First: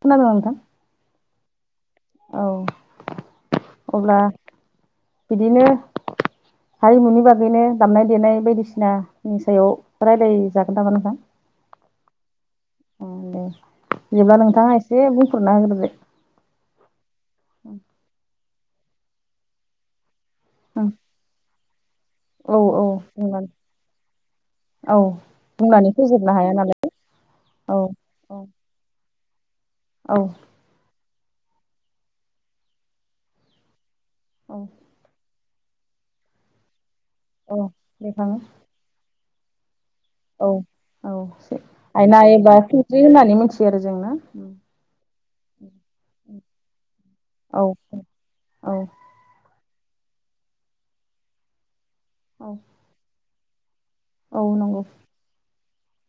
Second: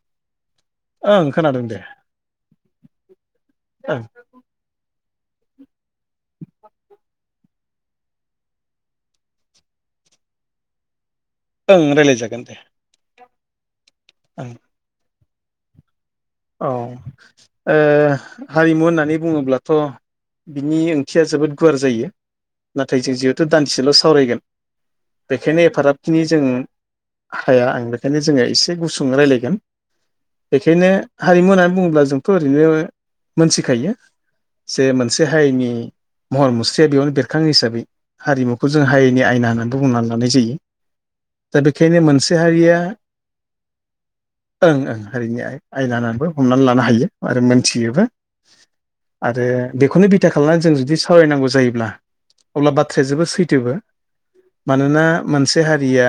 खोनादों नोंथां? ओं खोनादों दे। औ ओं अब्ला बिदिनो हारिमुनि बा गैनो दामनाय देनाय बायदिसिना नि सायाव रायलाय जागोन नामा नोंथां। ओं रायलायजागोन दे। ओ दे बिदिब्ला ओं नोंथाङा एसे बुंफोरना होग्रो दे औ ओ हारिमु होननानै बुङोब्लाथ'। बिनि ओंथिया जोबोद गुवार जायो औ नाथाय जों जिहेथु बुंनानै दान्दिसेल' सावरायगोन। औ बेखायनो बुंनानै एफाराबखिनि फोजोबनो जों हाया नालाय हाया औ आं बेखायनो जोङो औ एसे गुसु सु रायलायगोन औ बेखायनो हारिमु होननानै बुङोब्ला जोंथ' ओरैनो मोनथिखायो औ जे मोनसे हायिनि महर मुस्रिया बेयावनो बेरखाङो औ हिसाबै बेखाङो हारिमुखौ जों हायनि आयना होनानानै बुंनानै लानाय औ जायो। दा औ बेखायनो आयना मोनसे एबा हारिया फिनज्रि होननानै मिथियो आरो जों ना ओं ओं हारिनि आय आयना। बो हमनानै लानो हायो आरो औ मोनथियोबो औ आरो बेखौनो बिथा खालामनानै जों जुदि सावरायनांगौ जायोब्ला औ अब्ला बाथ्राया जोबोद सैथोबो। औ नंगौ मानोना मोनसे हारिया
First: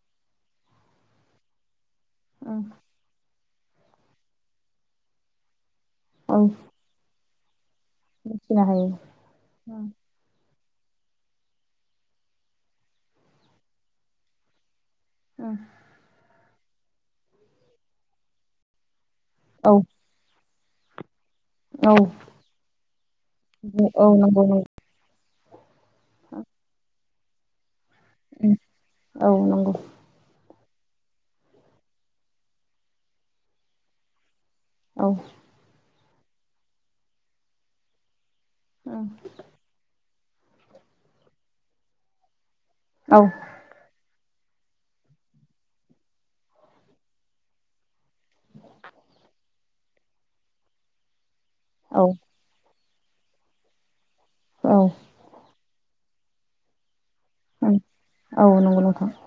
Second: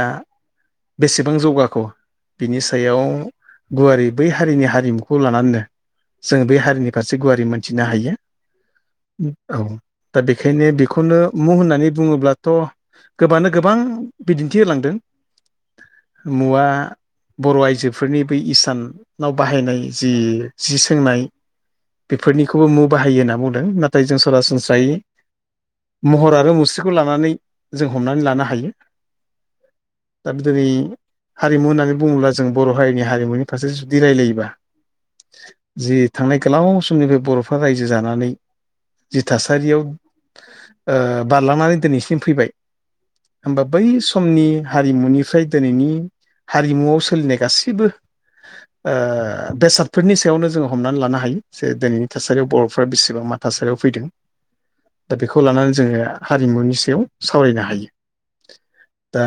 बेसेबां जौगाखो बिनि सायाव गुवारै बै हारिनि हारिमुखौ लानानैनो औ जोङो बे हारिनि फारसे गुवारै मोनथिनो हायो। मिथिनो हायो औ दा बे खायनो बेखौनो मुं होननानै बुङोब्लाथ' गोबानो गोबां बिदिन्थि होलांदों। औ मुवा बर' आइजोफोरनि बै इसानाव औ बाहायनाय जि जि सोंनाय औ बेफोरनिखौबो मु बाहायो होनना बुंदों औ नाथाय जों नंगौ नंगौ सरासनस्रायै महर आरो मुस्रिखौ लानानै जों हमनानै लानो उम हायो। औ नंगौ दा दिनै हारिमु होननानै बुङोब्ला जों बर' हारिनि हारिमुनि फारसे जुदि रायलायोबा। औ जि थांनाय गोलाव समनिफ्राय बर'फ्रा रायजो जानानै जि थासारियाव ओ बारलांनानै दिनैसिम फैबाय औ होनबा बै स समनि हारिमुनिफ्राय दिनैनि हारिमुआव सोलिनाय गासैबो ओ बेसादफोरनि सायावनो जोङो हमनानै लानो हायो जे औ दिनैनि थासारियाव बर' फोर बेसेबां मा थासारियाव फैदों औ दा बेखौ लानानै जोङो हारिमुनि सायाव सावरायनो औ हायो नंगौ नोंथां दा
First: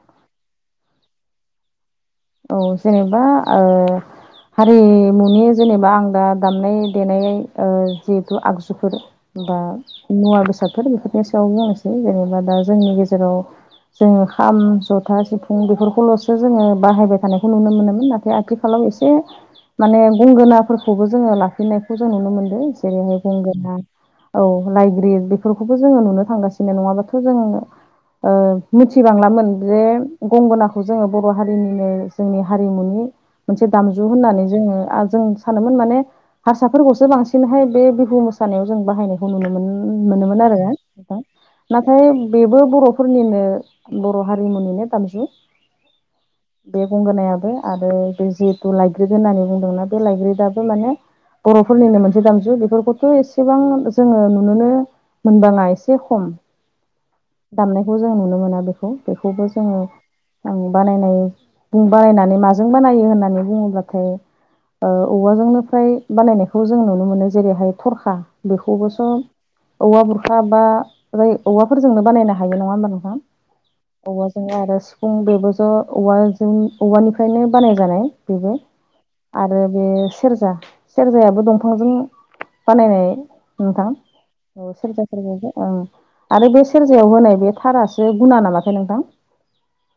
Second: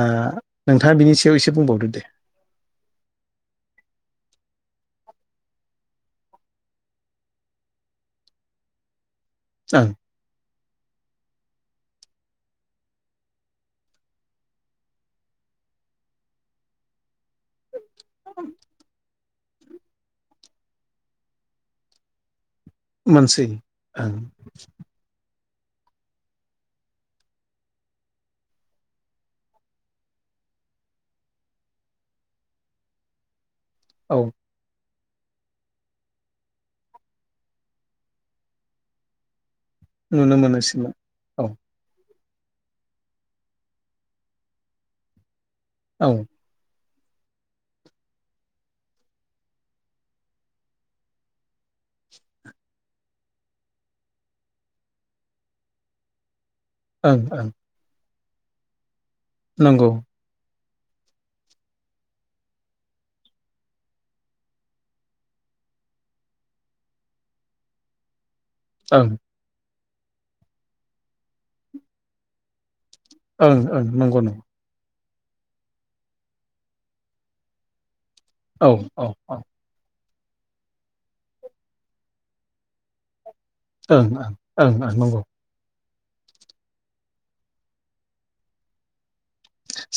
नोंथाङा बिनि सायाव एसे बुंबावदो दे औ जेनेबा ओ हारिमुनि जेनेबा आं दा दामनाय देनाय ओ जिहेथु आगजुफोर बा ओं मुवा बेसादफोर बेफोरनि सायावनो आंसै जेनेबा दा जोंनि गेजेराव जोङो खाम जथा सिफुं बेफोरखौल'सो जोङो बाहायबाय थानायखौ नुनो मोनोमोन नाथाय आथिखालाव एसे माने गंगोनाफोरखौबो जोङो लाफिनायखौ जों नुनो मोनदों जेरैहाय मोनसै गंगोना ओं औ लइग्रिद बेफोरखौबो जोङो नुनो थांगासिनो नङाबाथ' जोङो ओ मिथिबांलामोन जे गंगोनाखौ जोङो बर' हारिनिनो जोंनि हारिमुनि मोनसे दामजु औ होननानै जोङो जों सानोमोन माने हारसाफोरखौसो बांसिनहाय बे बिहु मोसानायाव जों बाहायनायखौ नुनो मोन नुनो मोनोमोन आरो मोनोसैमोन नोंथां औ नाथाय बेबो बर'फोरनिनो बर' हारिमुनिनो दामजु औ बे गंगनायाबो आरो बे जिहेथु लाइग्रिद होननानै बुंदोंना बे लाइग्रिदआबो माने बर'फोरनिनो मोनसे दामजु बेफोरखौथ' एसेबां जोङो नुुनोनो मोनबाङा एसे खम ओं ओं दामनायखौ जों नुनो मोना बेखौ बेखौबो जोङो नंगौ आं बानायनाय बुं बानायनानै माजों बानायो होननानै बुङोब्लाथाय ओ औवाजोंनो फ्राय बानायनायखौ जों नुनो मोनो जेरैहाय थरखा बेखौबो ओं स' औवा बुरखा बा बझ औवाफोरजोंनो बानायनो हायो नङा होमबा नों ओं ओं नंगौ नङा फुं बेबो ज' औवों औवानिफ्रायनो बानाय जानाय बेबो औ औ औ ओं आरो बे सेरजा सेरजायाबो दंफांजों बानायनाय नोंथां ओं औ ओं ओं नंगौ सेरजा आरो बे सेरजायाव होनाय बे थारासो गुना नामाथाय नोंथां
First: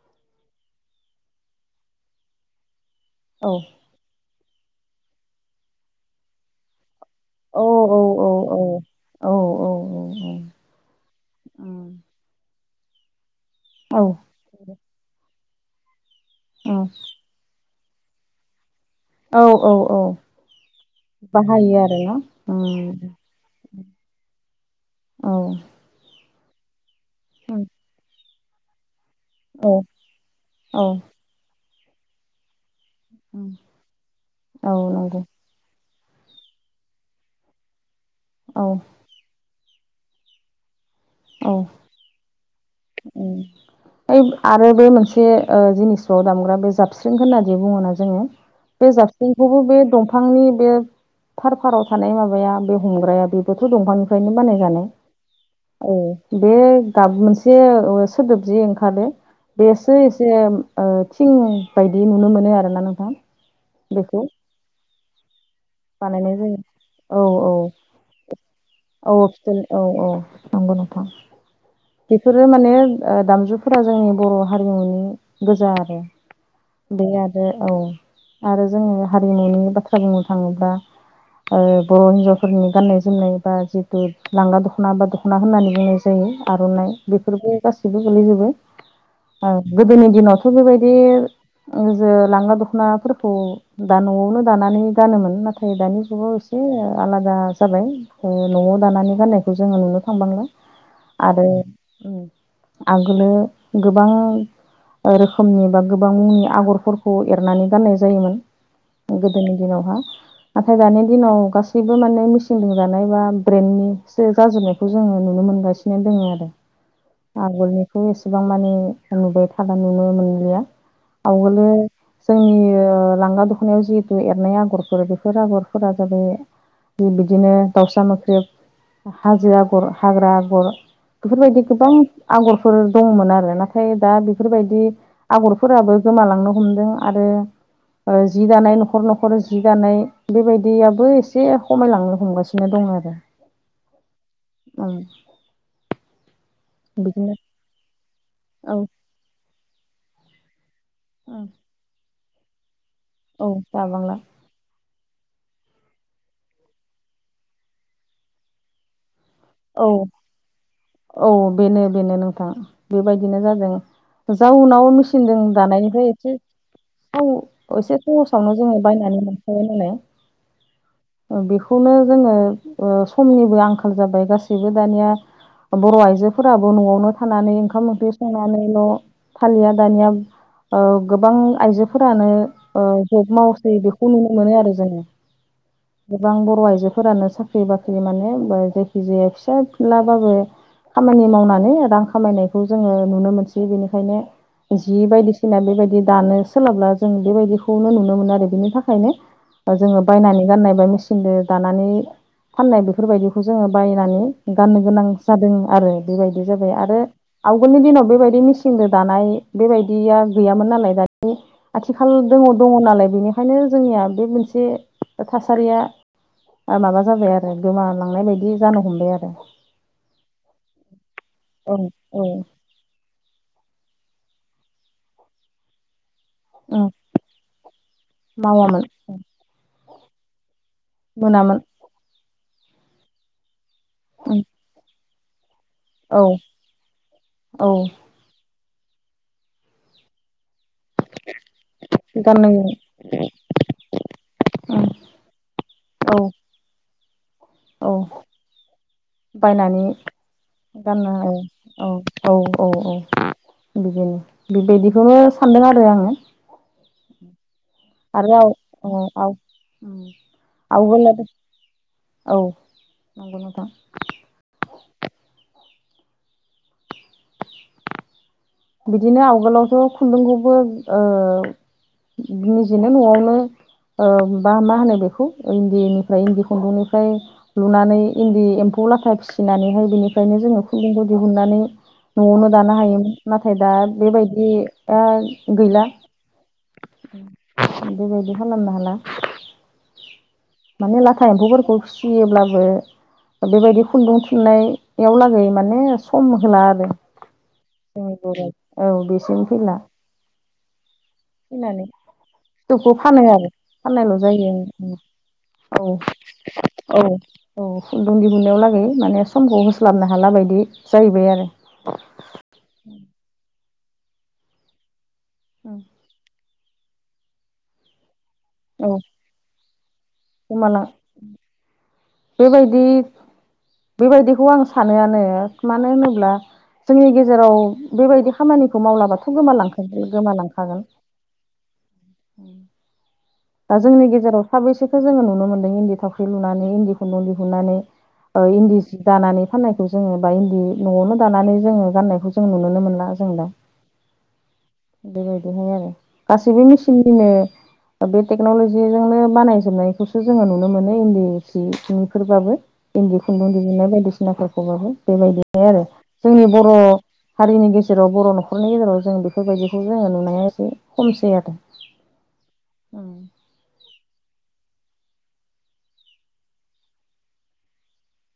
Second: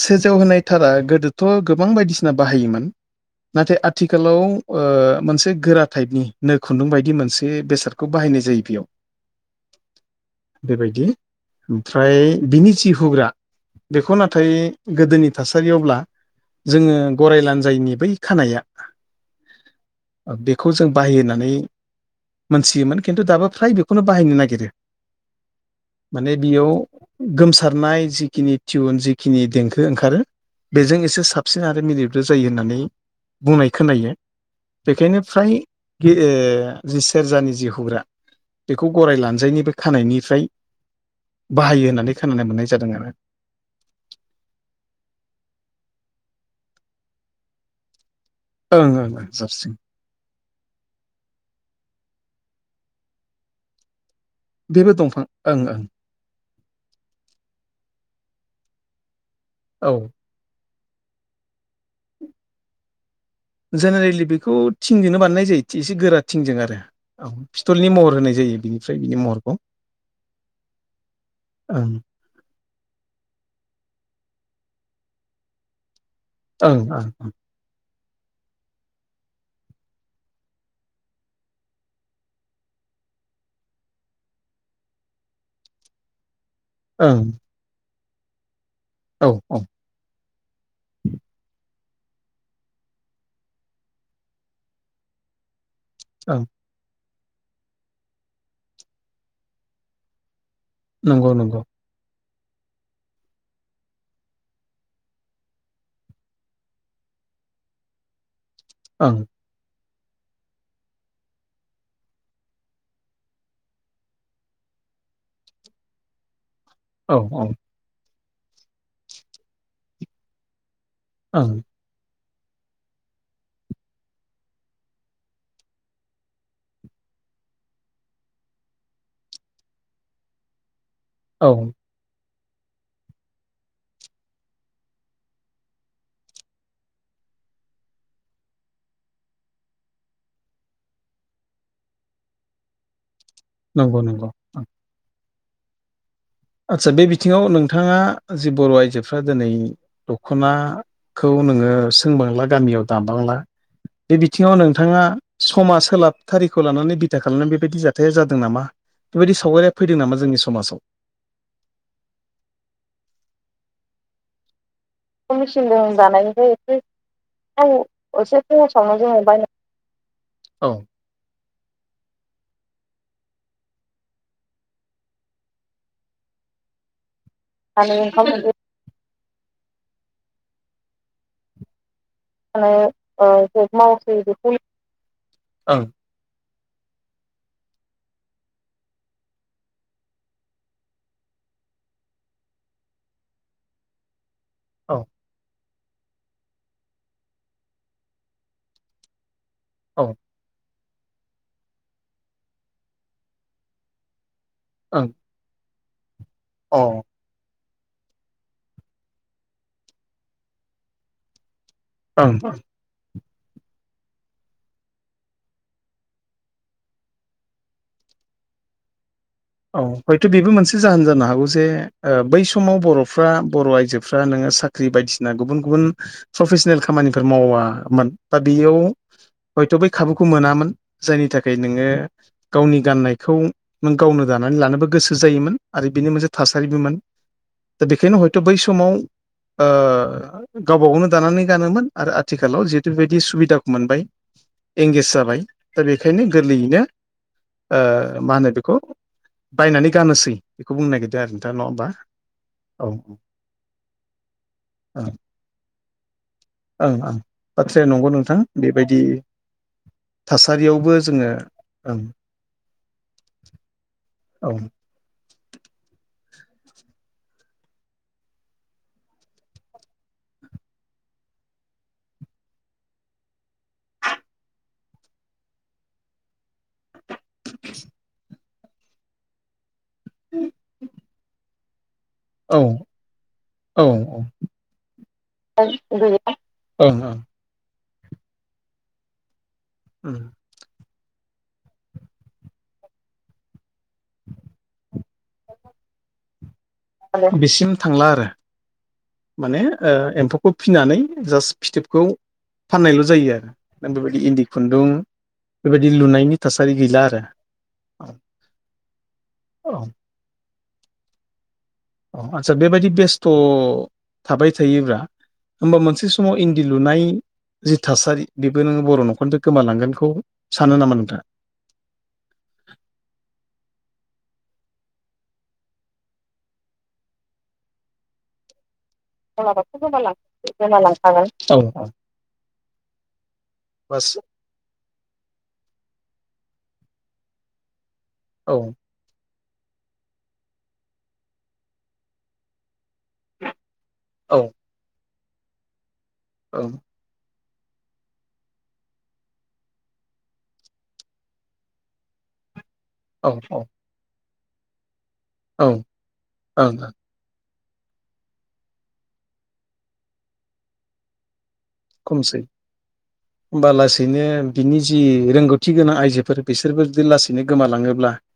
सेरजायाव होनायथारा गोदोथ' गोबां बायदिसिना बाहायोमोन औ नाथाय आथिखालाव ओ मोनसे गोरा टाइपनि नो खुन्दुं बायदि मोन औ बेादखौ औ बायनाय जायो बेयाव औ औ औ बेबायदि ओमफ्राय बिनि फथि हुग्रा औ बेखौ नाथाय गोदोनि थासारियावब्ला जोङो गराय लानजायैनि बै खानाया [inaudible] औ बेखौ जों बाहाय होननानै बाहायो आरोना औ मोनथियोमोन खिन्थु दाबो फ्राय बेखौनो बाहायनो [unintelligible] औ माने बेयाव गोमसारनाय जिखिनि टिउन जि खिनि औ देंखो नंगौ ओंखारो बेजों एसे साबसिन आरो मिलब्रो जायो होननानै बुंनाय खोनायो बेखायनो फ्राय जि सेरजानि जि हुग्रा औ बेखौ गराय लानजायनिबो खानायनिफ्राय औ बाहायो होननानै खोनानो मोननाय जादों आरो ओ आरो बे मोनसे ओ जिनिसाव दामग्रा बे जाबस्रिं होननादि बुङोना जोङो ओं बे ओं ओं जाबस्रिंखौबो साबसिन बे दंफांनि बे थार फाराव थानाय माबा बे हमग्राया बेबोथ' दंफां [unintelligible] बानायजानाय बेबो दंफां ओं ओं औ बे गाब मोनसे औ ओ सोदोब जि ओंखारो औ बेसो एसे ओ थिं बायदि नुनो मोनो आरोना नोंथां जेनेरेलि बेखौ थिंजोंनो बानायनाय जायो एसे गोरा थिंजों आरो औ फिथलनि महर होनाय जायो बिनिफ्राय बिनि औ फ महरखौ औ औ नंगौ नोंथां [inaudible] बेफोरो माने ओ दामजुफोरा जोंनि बर' हारिमुनि गोजा आरो ओं बे ओं ओं आरो औ आरो जोङो हारिमुनि बाथ्रा बुंनो थाङोब्ला ओ बर' हिनजावफोरनि गाननाय जोमनाय बा जिहेथु लांगा दख'ना बा दख'ना होननानै बुंनाय जायो। आर'नाइ ओं बेफोरबो गासिबो गोलैजोबो औ औ गोदोनि दिनावथ' बेबायदि ओ जो लांगा दख'नाफोरखौ दा न'आवनो दानानै गानोमोन ना थाय दानि जुगाव ओं एसे आलादा जाबाय न'आव दानानै गाननायखौ जोङो नुनो थांबांला नंगौ नंगौ औ आगोलो गोबां [inaudible] गोदोनि ओं दिनावहा नाथाय दानि दिनाव गासैबो माने मेचिनजों दानाय बा ब्रेन्डनिसो जाजोबनायखौ जों नुनो मोनगासिनो दोंङो आरो, औ आगोलनिखौ एसेबां माने नुबाय थाला नुनो मोनलिया, ओं आवगोलो जोंनि ओ लांगा दख'नायाव जिहेतु एरनाय आगरफोर बेफोर आगरफोरा जाबाय, बिदिनो दाउसा मोख्रेब, हाजो आगर, हाग्रा आगर औ बेफोरबायदि गोबां आगरफोर दंमोन आरो नाथाय दा बेफोरबायदि आगरफोराबो गोमालांनो हम दों आरो ओ जि दानाय न'खर-न'खर जि दानाय बेबायदियाबो एसे खमायलांनो हमगासिनो दं, आरो नंगौ-नंगौ ओं आदसा बे बिदिनो बिथिंङाव नोंथांङा जि बर' औ आइजोफ्रा दिनै दख'ना खौ औ नोंङो सोंबांला गामियाव दाबांला औ दाबांला बे बिथिंङाव नोंथांङा समा सोलाबथारिखौ लानानै बिथा खालामनानै बेबायदि जाथाया जादों नामा? बेबायदि सावगारिया फैदों औ नामा जोंनि समाजाव? औ बेनो बेनो नोंथां बेबायदिनो जादों जाउनाव मेसिनजों दानायनिफ्राय एसे थाव औ एसे सहसावनो जोंङो बायनानै मोनखाबाय नालाय औ बेखौनो जोंङो ओ समनिबो आंखाल जाबाय गाससि बो दानिया बर' आइजोफोराबो न'आवनो थानानै ओंखाम ओंख्रि संनानैल' फालिया दानिया ओ गोबां आइजो फोरानो जानो ओ ज'ब मावसै बेखौ नुनो मोनो आरो जोंङो ओं गोबां बर' आइ आइजोफोरानो साख्रि-बाख्रि माने बा जायखि जाया फिसा फिनलाबाबो खामानि मावनानै रां खामायनायखौ जोंङो नुनो मोनसै बिनिखायनो औ जि बायदिसिना बेबाय दि दानो सोलाबब्ला जों बेबायदिखौनो नुनो मोनो आरो बिनि थाखायनो, ओ जोंङो औ बायनानै गाननाय बा मेचिनदो दानानै फाननाय बेफोरबायदिखौ जोङो बायनानै गाननो गोनां ओं जादों आरो बेबायदि जाबाय अ आरो आव गोलनि दिनाव बेबायदि मेसिनजों दानाय बेबायदिया गैयामोन नालाय दानि आथिखाल ओं दंङ-दंङ नालाय बेनिखायनो जोंनिया बे मोनसे थासारिया आ माबा जाबाय आरो गोमालांनाय बायदि जानो हमबाय आरो, औ हयथ' बेबो मोनसे जाहोन जानो हागौ जे औ ओ औ बै समाव बर'फोरा बर' आइजो फ्रा नोंङो साख्रि बायदिसिना गुबुन-गुबुन प्रफेसनेल ओं खामानिफोर मावा मोन दा बेयाव मावामोन हयथ' बै खाबुखौ मोनामोन,। जायनि थाखाय मोनामोन नोंङो गावनि गाननायखौ नों गावनो दानानै लानोबो गोसो जायोमोन,। आरो बिनि औ मोनसे थासारिबोमोन औ दा बेखायनो ह'यथ' बै समाव ओ गावबा गावनो दानानै गानोमोन आरो गाननो आथिखालाव जिहेतु बिदि सुबिदाखौ मोनबाय,। एंगेज जाबाय दा बेखायनो औ गोरलैयैनो औ ओ मा होनो बेखौ बायनानै गानोसै बेखौ बुंनो गाननो नागिरदों आरो औ नोंथां नङा होमबा औ औ औ औ। बिदिनो बेबायदिखौनो सानदों आरो आंङो। ओं ओं बाथ्राया नंगौ नोंथां बेबायदि औ थासारियावबो आवगोल जोंङो ओं औ नंगौ नोंथां। औ। बिदिनो आवगोलावथ' खुन्दुंखौबो ओ निजेनो न'आवनो ओ बा मा होनो बेखौ इन्दिनिफ्राय इन्दि खुन्दुंनिफ्राय ओमफाय लुनानै इन्दि एम्फौ लाथा फिसिनानैहाय बेनिफ्रायनो जोंङो खुन्दुंखौ दिहुननानै न'आवनो औ दानो हायोमोन। नाथाय दा औ बेबायदिया गैला ओं ओं बेबायदि खालामनो हाला। उम। माने लाथा एम्फौफोरखौ फिसियोब्लाबो। बेबायदि खुन्दुं थुननायाव लागै माने सम होला आरो। बिसिम थांला जोंनि आरो बर' औ बेसिम माने फैला एम्फौखौ फिनानै जास्ट फैनानै फिथोबखौ। फिथोबखौ फाननायल' फानो जायो आरो नों फाननायल' बेबायदि इन्दि खुन्दुं जायो। औ बेबायदि लुनायनि थासारि गैला औ आरो औ खुन्दुं दिहुननायाव लागै माने समखौ औ होस्लाबनो हाला [unintelligible] बि जाहैबाय आरो। अ आदस्सा बेबायदि बेस्थ' थाबाय थायोब्ला होमबा मोनसे समाव। [unintelligible] लुनाय जि थासारि बेबो नोङो औ बर' न'खरनिफ्राय गोमालांगोन। बेखौ सानो गोमालां नामा नोंथाङा। बेबायदि बेबायदिखौ आं सानोआनो मानो होनोब्ला। जोंनि गेजेराव बेबायदि खामानि। खौ मावलाबाथ' गलाबाथ' गोमालांखा गोमालांखासै गोमालांखागोन। औ औ दा जोंनि बास गेजेराव साबेसेखो जोङो नुनो मोन्दों इन्दि थावख्रि लुनानै इन्दिखौ न' लुहोनानै। औ इन्दि जि दानानै। फाननायखौ जोङो बा इन्दि न'आवनो दानानै जोङो गाननायखौ जों नुनोनो मोनला जों दा। औ। बेबायदिहाय आरो औ गासैबो मेचिननिनो। बे टेक्न'लजिजोंनो बानायजोबनायखौसो जोङो नुनो मोनो इन्दि सि निफोरबाबो। इन्दि औ खुन्दुं औ दिहुंनाय बायदिसिनाफोरखौबाबो बेबायदिनो आरो जोंनि बर'। ओं हारिनि गेजेराव बर' न'खरनि गेजेराव जों बेफोरबायदिखौ जोङो नुनाया एसे खमसै आरो। खमसै होमबा लासेै। बिनो बिनि जि रोंगौथि गोनां आइजोफोर बिसोरबो जुदि लासैनो गोमालाङो।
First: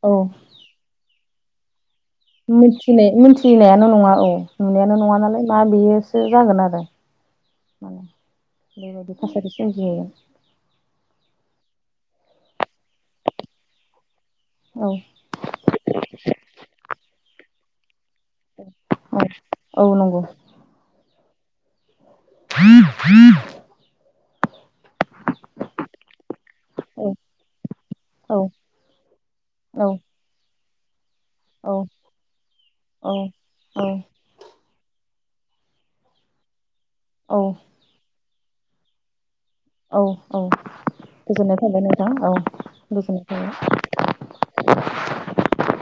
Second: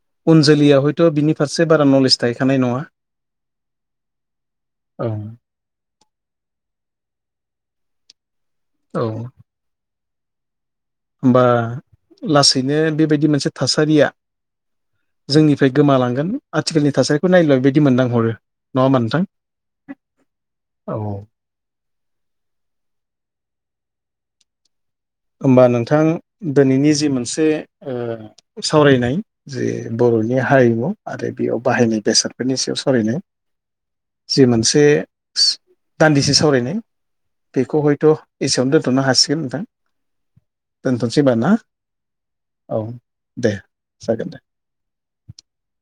औ उन जोलैया हयथ' बिनि फारसे बारा नलेज। थाहैखानाय नङा मोनथिनाय मोनथिनायानो नङा औ नुनायानो औ नङा नालाय मा बेयोसो जागोन आरो। मालाय औ बेबायदि थासारि सोमजिहैयो। होमबा लासैनो बेबायदि मोनसे थासारिया औ जोंनिफ्राय गोमालांगोन आथिखालनि थासारिखौ नायब्ला [unintelligible] [unintelligible] नङा होमबा औ नोंथां औ नंगौ औ। [inaudible] होमबा नोंथां दिनैनि औ जि मोनसे ओ औ सावरायनाय जे औ बर'नि [unintelligible] हारिमु आरो बेयाव औ बाहायनाय बेसादफोरनि सायाव औ सावरायनाय जि मोनसे। [unintelligible] दान्दिसे सावरायनाय औ बेखौ हयथ' एसेयावनो दोनथ'नो हासिगोन नोंथां। औ औ दोनथ'सै होनबा ना गोजोननाय थाबाय नोंथां, औ दे गोजोननाय थाबाय। [unintelligible]